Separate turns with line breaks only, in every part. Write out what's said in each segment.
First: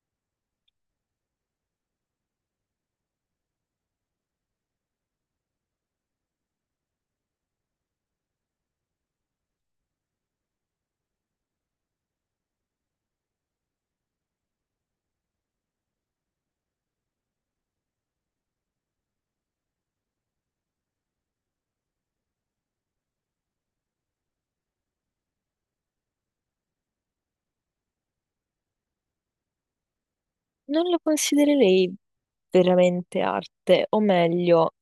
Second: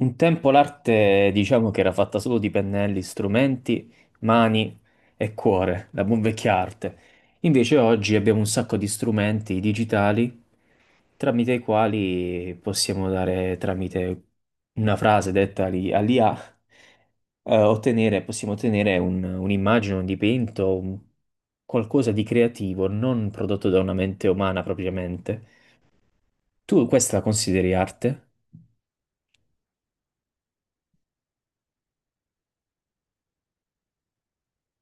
Un tempo l'arte diciamo che era fatta solo di pennelli, strumenti, mani e cuore, la buon vecchia arte. Invece oggi abbiamo un sacco di strumenti digitali tramite i quali possiamo dare, tramite una frase detta all'IA, possiamo ottenere un'immagine, un dipinto, qualcosa di creativo, non prodotto da una mente umana propriamente. Tu questa la consideri arte?
Non lo considererei veramente arte, o meglio,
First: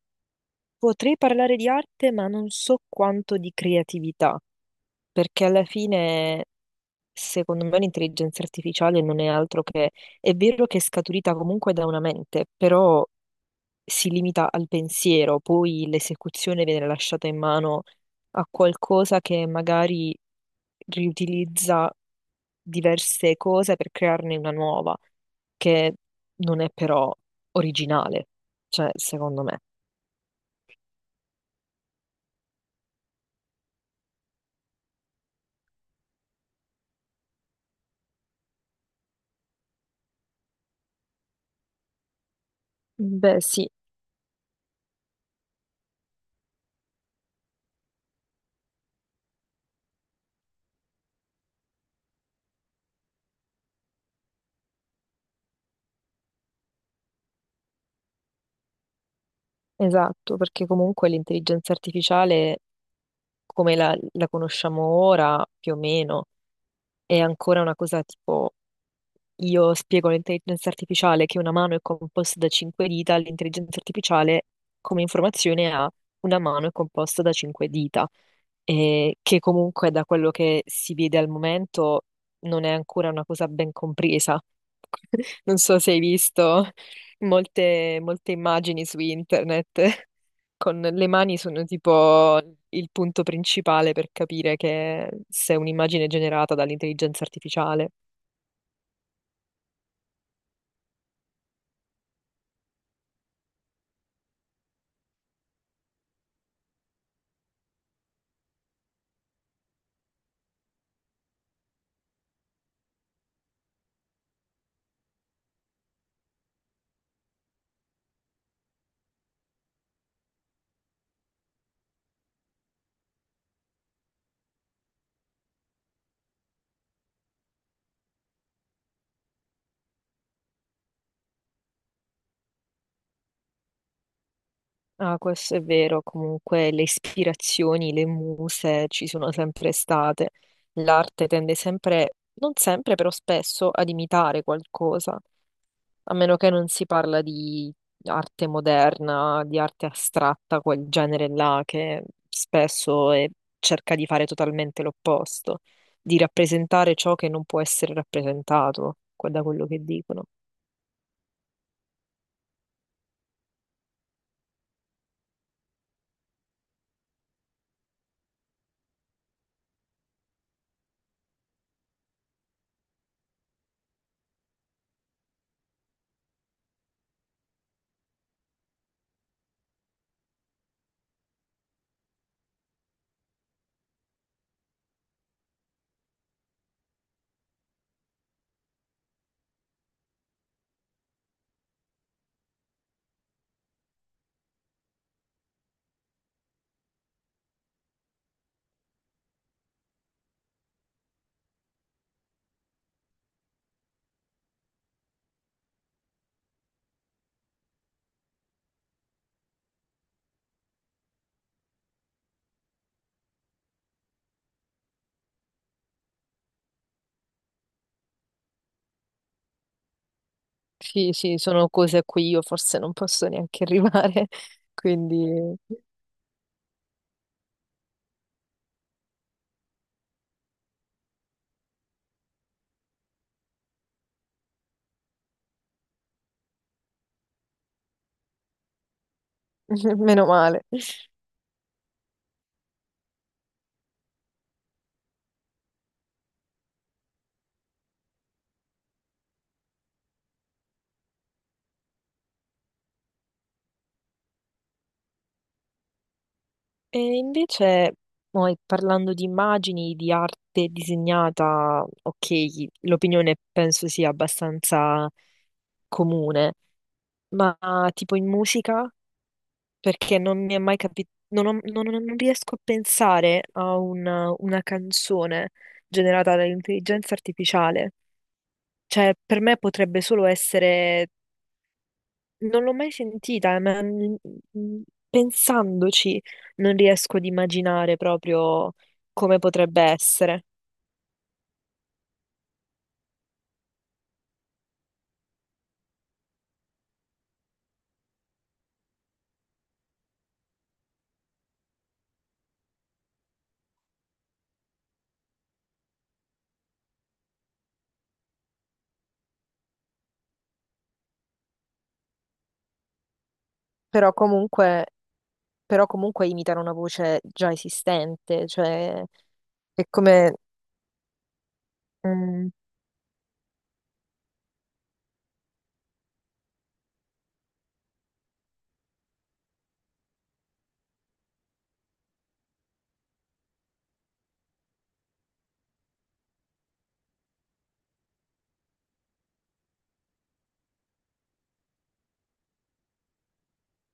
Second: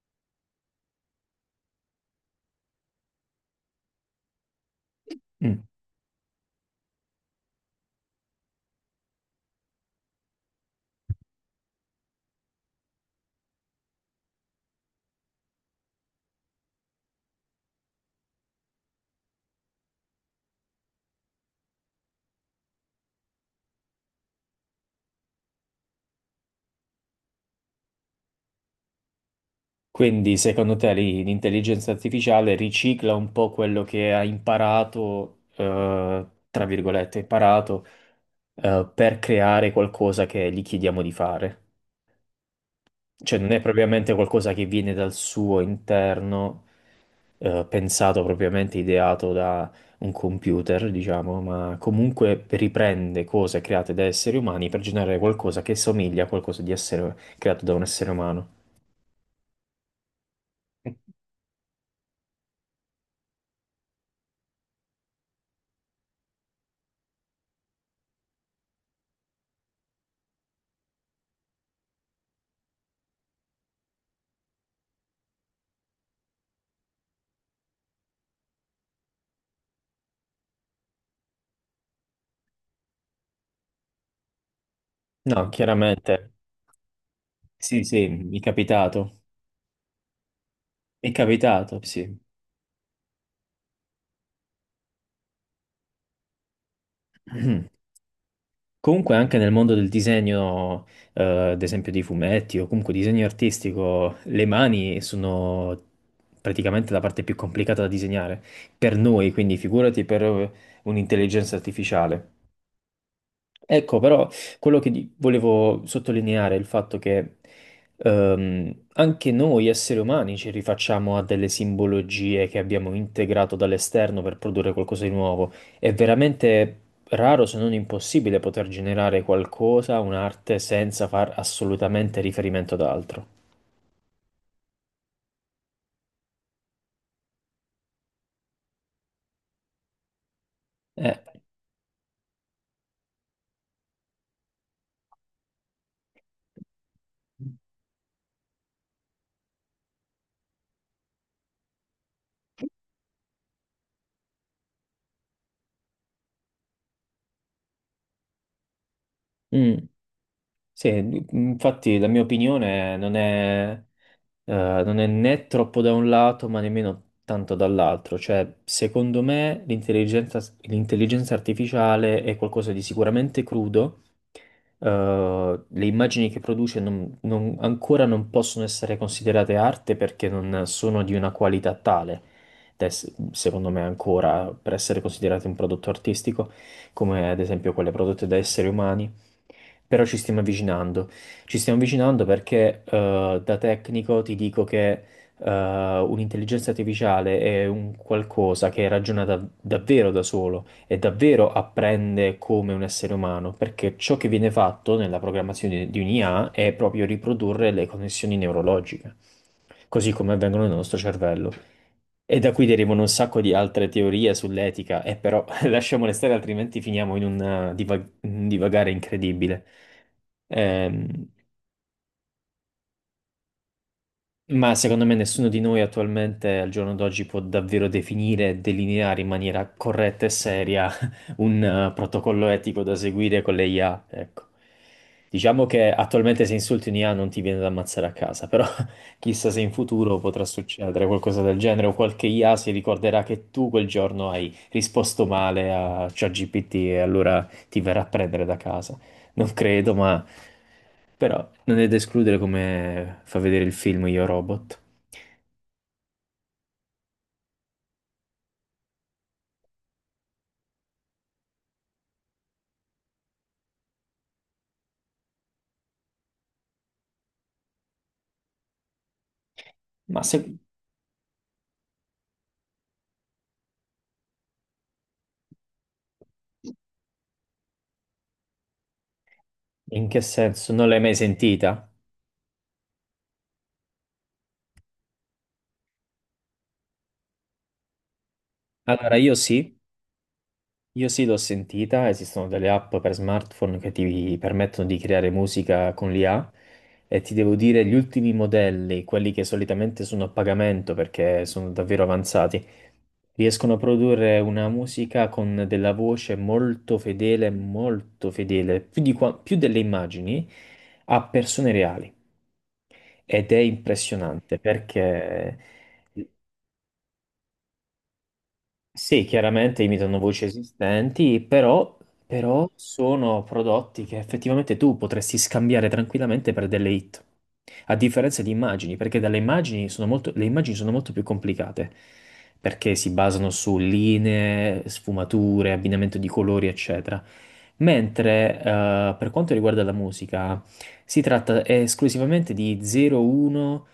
potrei parlare di arte, ma non so quanto di creatività, perché
Mm.
alla fine, secondo me, l'intelligenza artificiale non è altro che, è vero che è scaturita comunque da una mente, però si limita al pensiero, poi l'esecuzione viene lasciata in mano a qualcosa che magari riutilizza diverse cose per crearne una nuova, che non è però originale, cioè, secondo me.
Quindi, secondo te, lì l'intelligenza artificiale ricicla un po' quello che ha imparato, tra virgolette, imparato, per creare qualcosa che gli chiediamo di fare. Cioè,
Beh,
non è
sì,
propriamente qualcosa che viene dal suo interno, pensato propriamente, ideato da un computer, diciamo, ma comunque riprende cose create da esseri umani per generare qualcosa che somiglia a qualcosa di essere creato da un essere umano.
esatto, perché comunque l'intelligenza artificiale, come la conosciamo ora, più o meno, è ancora una cosa tipo. Io spiego all'intelligenza artificiale che una mano è composta da cinque dita, l'intelligenza artificiale come informazione ha una mano è composta da cinque dita, e che comunque da quello che si vede al momento non è ancora una cosa ben compresa.
No,
Non so se hai
chiaramente.
visto
Sì,
molte,
sì,
molte
mi è
immagini su
capitato.
internet con le
Mi è
mani sono
capitato, sì.
tipo il punto principale per capire che se è un'immagine generata dall'intelligenza artificiale.
Comunque anche nel mondo del disegno, eh, ad esempio dei fumetti o comunque disegno artistico, le mani sono praticamente la parte più complicata da disegnare per noi, quindi figurati per un'intelligenza artificiale. Ecco, però quello che volevo sottolineare è il fatto che anche noi esseri umani ci rifacciamo a delle simbologie che abbiamo integrato dall'esterno per produrre qualcosa di nuovo. È veramente raro, se non impossibile, poter generare qualcosa, un'arte, senza far assolutamente riferimento ad altro.
Ah, questo è vero, comunque le ispirazioni, le muse ci sono sempre state.
Eh,
L'arte tende sempre, non sempre, però spesso ad imitare qualcosa, a meno che non si parla di arte moderna, di arte astratta, quel genere là che spesso cerca di fare totalmente l'opposto, di rappresentare ciò che non può essere rappresentato, da quello
mm,
che dicono.
sì, infatti la mia opinione non è né troppo da un lato, ma nemmeno tanto dall'altro. Cioè, secondo me, l'intelligenza artificiale è qualcosa di sicuramente crudo. Le immagini che produce ancora non possono essere considerate arte perché non sono di una qualità tale, secondo me ancora, per essere considerate un prodotto artistico, come ad esempio quelle prodotte da esseri umani. Però ci stiamo avvicinando. Ci stiamo avvicinando perché da tecnico ti dico che un'intelligenza artificiale è un qualcosa che ragiona davvero da solo e davvero apprende come un essere umano, perché ciò che viene fatto nella programmazione di un'IA è proprio riprodurre le connessioni neurologiche, così come avvengono nel nostro cervello. E da qui derivano un sacco di altre teorie sull'etica, e però lasciamole stare, altrimenti finiamo in un divagare incredibile.
Sì,
Ehm,
sì, sono cose a cui io forse non posso neanche arrivare,
Ma secondo me nessuno
quindi...
di noi attualmente al giorno d'oggi può davvero definire e delineare in maniera corretta e seria un protocollo etico da seguire con le IA, ecco. Diciamo che attualmente se insulti un IA non ti viene da ammazzare a casa, però chissà se in futuro
Meno
potrà
male.
succedere qualcosa del genere o qualche IA si ricorderà che tu quel giorno hai risposto male a ChatGPT e allora ti verrà a prendere da casa. Non credo, ma però non è da escludere come fa vedere il film Io Robot.
E invece, poi, parlando di immagini, di arte disegnata, ok, l'opinione penso sia abbastanza comune, ma tipo in musica, perché
Ma
non mi è
se...
mai capito, non, non riesco a pensare a una canzone generata dall'intelligenza artificiale. Cioè, per me potrebbe
In che
solo
senso? Non l'hai
essere.
mai sentita?
Non l'ho mai sentita, ma mm, pensandoci non riesco ad immaginare proprio
Allora, io
come
sì,
potrebbe essere.
Io sì, l'ho sentita, esistono delle app per smartphone che ti permettono di creare musica con l'IA e ti devo dire gli ultimi modelli, quelli che solitamente sono a pagamento perché sono davvero avanzati, riescono a produrre una musica con della voce molto fedele, più delle immagini a persone reali ed è
Però
impressionante
comunque,
perché...
però comunque imitano una voce già esistente, cioè
Sì, chiaramente
è
imitano
come...
voci esistenti, però,
mm,
però sono prodotti che effettivamente tu potresti scambiare tranquillamente per delle hit, a differenza di immagini, perché dalle immagini sono molto, le immagini sono molto più complicate, perché si basano su linee, sfumature, abbinamento di colori, eccetera. Mentre per quanto riguarda la musica, si tratta esclusivamente di 0-1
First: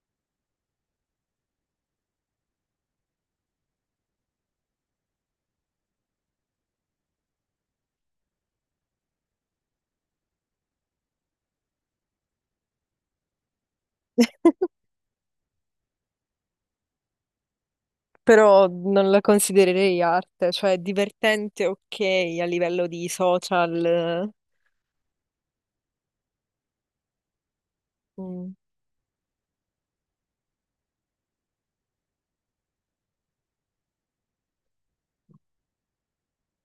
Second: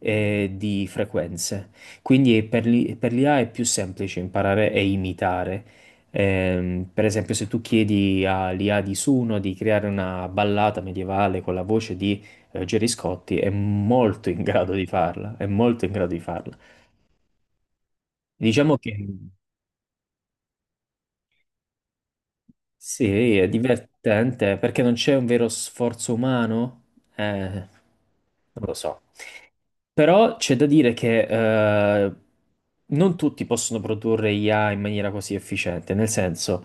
e di frequenze. Quindi è per per l'IA è più semplice imparare e imitare. Per esempio, se tu chiedi all'IA di Suno di creare una ballata medievale con la voce di Gerry Scotti, è molto in grado di farla, è molto in grado di farla.
però
Diciamo che
non la considererei arte, cioè è divertente, ok, a livello di
sì, è
social,
divertente perché non c'è un vero sforzo umano. Eh,
mm,
Non lo so. Però c'è da dire che eh, non tutti possono produrre IA in maniera così efficiente, nel senso,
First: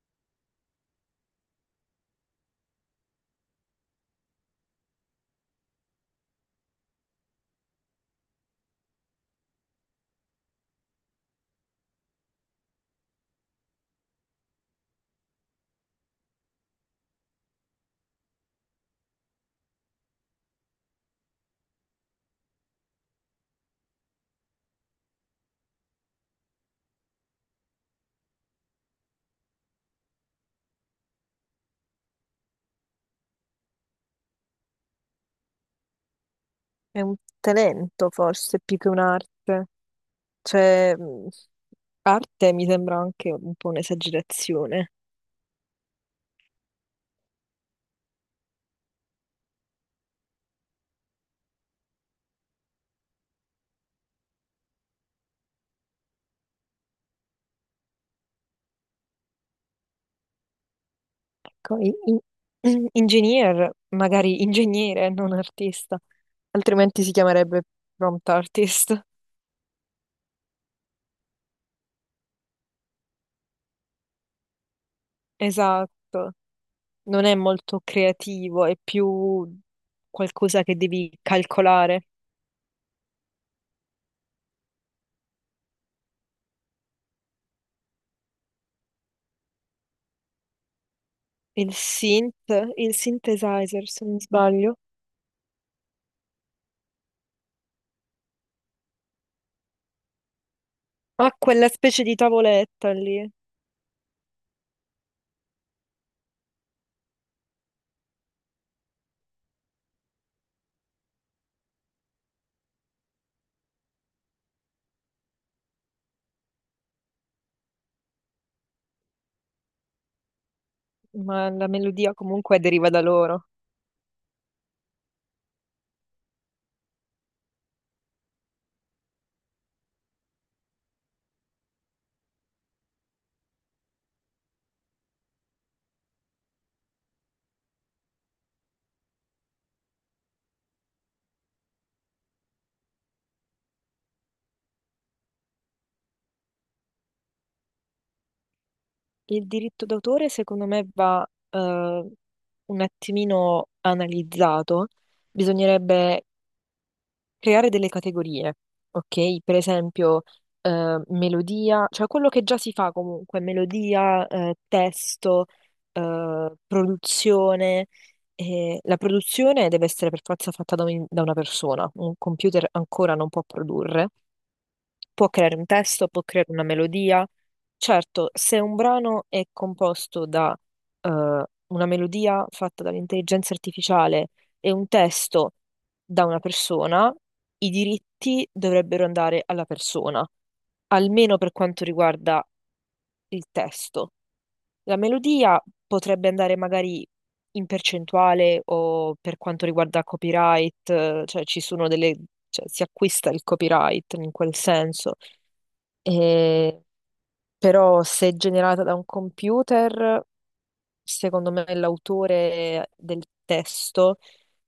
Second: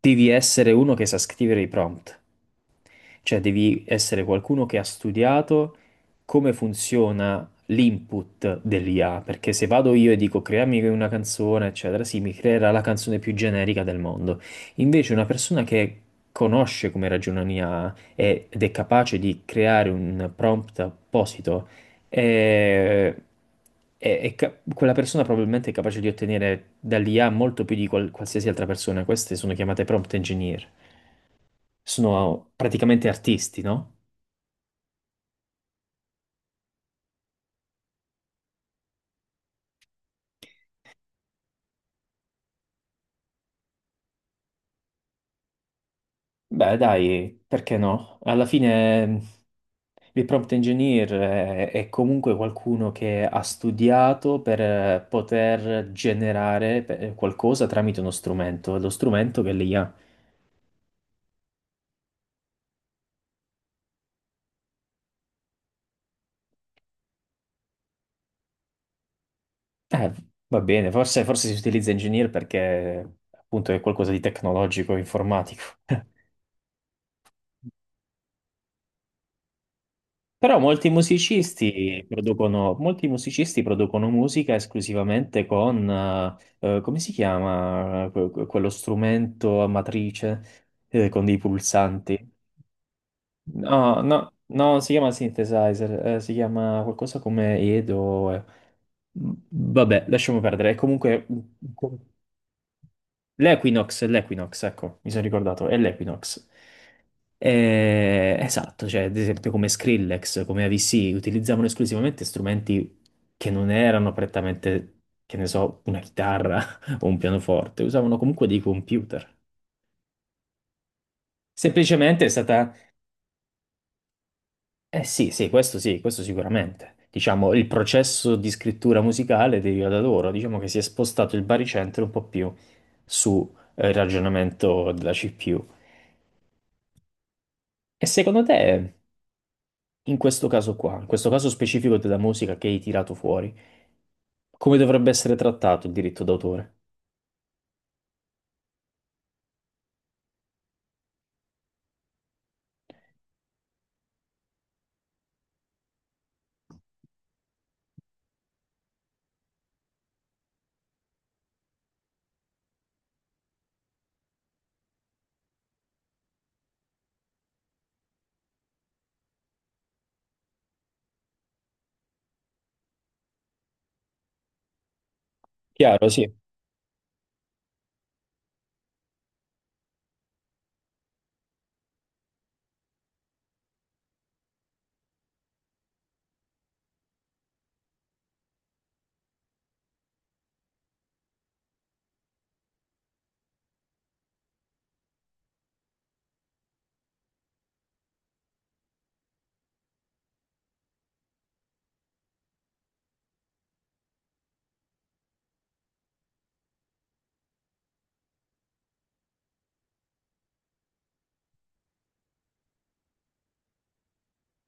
devi essere uno che sa scrivere i prompt. Cioè devi essere qualcuno che ha studiato come funziona l'input dell'IA, perché se vado io e dico creami una canzone, eccetera, sì, mi creerà la canzone più generica del mondo. Invece una persona che conosce come ragiona l'IA ed è capace di creare un prompt apposito, è- quella persona probabilmente è capace di ottenere dall'IA molto più di qualsiasi altra persona. Queste sono chiamate prompt engineer, sono praticamente artisti, no?
è un talento forse più che un'arte. Cioè, arte mi sembra anche un po' un'esagerazione.
Beh, dai, perché no? Alla fine il prompt engineer è comunque qualcuno che ha studiato per poter generare qualcosa tramite uno strumento, è lo strumento che lì ha.
Ecco, Engineer, magari ingegnere, non artista, altrimenti si chiamerebbe prompt artist.
Eh, Va bene, forse, forse si utilizza engineer perché appunto è qualcosa di tecnologico, informatico.
Esatto, non è molto creativo, è più
Però
qualcosa che devi calcolare.
molti musicisti producono musica esclusivamente con, come si chiama, quello strumento a matrice, con dei
Il
pulsanti.
synth, il synthesizer,
No, no,
se non
no,
sbaglio,
non si chiama synthesizer, si chiama qualcosa come Edo. Vabbè, lasciamo perdere. Comunque,
ha quella specie di tavoletta lì,
l'Equinox, ecco, mi sono ricordato, è l'Equinox. Esatto, cioè ad esempio come Skrillex, come AVC, utilizzavano esclusivamente strumenti che non erano prettamente, che ne so, una chitarra o un pianoforte, usavano comunque dei computer.
ma la melodia
Semplicemente è
comunque
stata...
deriva da loro.
Eh sì, sì, questo sicuramente. Diciamo, il processo di scrittura musicale deriva da loro, diciamo che si è spostato il baricentro un po' più sul ragionamento della CPU. E secondo te, in questo caso qua, in questo caso specifico della musica che hai tirato fuori, come dovrebbe essere trattato il diritto d'autore?
Il diritto d'autore, secondo me, va eh, un attimino analizzato. Bisognerebbe creare delle categorie, ok? Per esempio, melodia, cioè quello che già si fa comunque, melodia, testo, produzione. E la produzione deve essere per forza fatta da, da una persona, un computer ancora non può produrre, può creare un
Chiaro,
testo, può
sì.
creare una melodia. Certo, se un brano è composto da eh, una melodia fatta dall'intelligenza artificiale e un testo da una persona, i diritti dovrebbero andare alla persona, almeno per quanto riguarda il testo. La melodia potrebbe andare magari in percentuale o per quanto riguarda copyright, cioè ci sono delle, cioè si acquista il copyright in quel senso. E però se generata da un computer, secondo me l'autore del testo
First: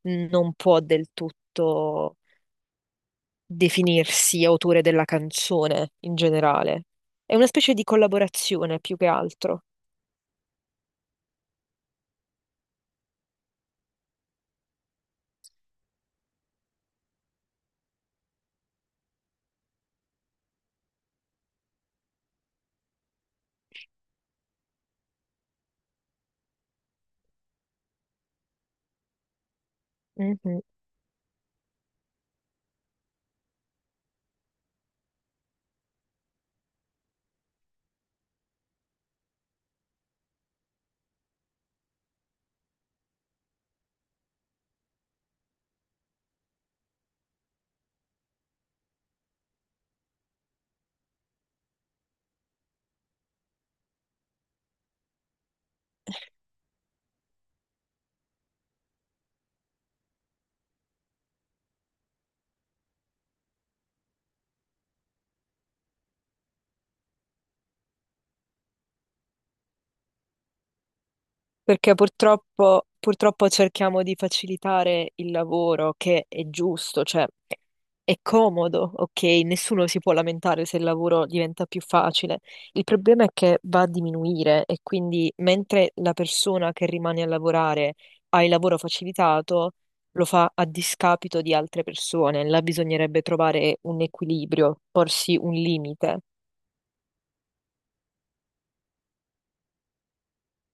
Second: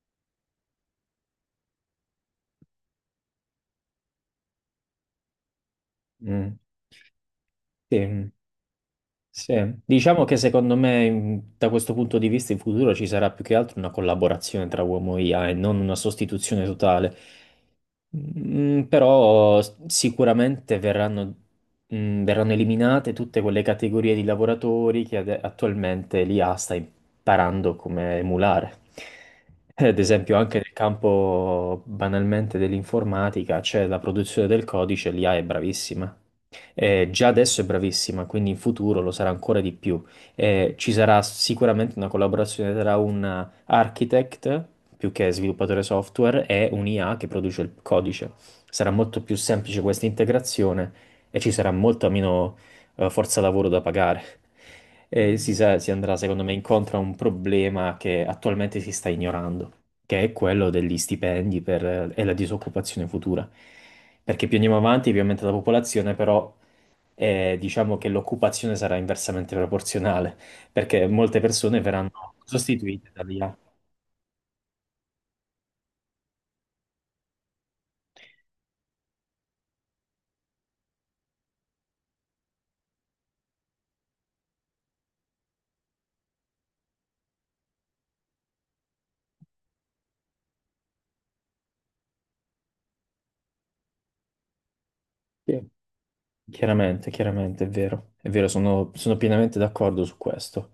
non può del tutto definirsi autore della canzone in
Mm.
generale. È una specie di
Sì. mm.
collaborazione più che
Sì,
altro.
diciamo che secondo me da questo punto di vista in futuro ci sarà più che altro una collaborazione tra uomo e IA e non una sostituzione totale. Però sicuramente verranno eliminate tutte quelle categorie di lavoratori che attualmente l'IA sta imparando come emulare. Ad esempio, anche nel campo banalmente dell'informatica c'è la produzione del codice, l'IA è bravissima. Già adesso è bravissima, quindi in futuro lo sarà ancora di più. Ci sarà sicuramente una collaborazione tra un architect, più che sviluppatore software, e un IA che produce il codice. Sarà molto più semplice questa integrazione e ci sarà molta meno, forza lavoro da pagare. E si andrà, secondo me, incontro a un problema che attualmente si sta ignorando che è quello degli stipendi e la disoccupazione futura. Perché più andiamo avanti, più aumenta la popolazione, però diciamo che l'occupazione sarà inversamente proporzionale, perché molte persone
Perché
verranno
purtroppo,
sostituite da
purtroppo
IA.
cerchiamo di facilitare il lavoro, che è giusto, cioè è comodo, ok? Nessuno si può lamentare se il lavoro diventa più facile. Il problema è che va a diminuire e quindi mentre la persona che rimane a lavorare ha il lavoro facilitato, lo fa a discapito di altre persone. Là bisognerebbe trovare un equilibrio, porsi un
Sì.
limite.
Chiaramente, chiaramente, è vero, sono pienamente d'accordo su questo.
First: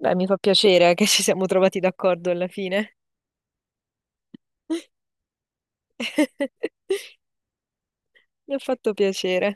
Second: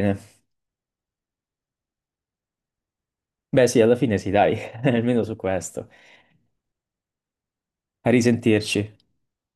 Beh, mi fa piacere che ci siamo trovati d'accordo alla fine.
beh sì, alla fine sì, dai, almeno su questo. A
Mi ha
risentirci.
fatto piacere.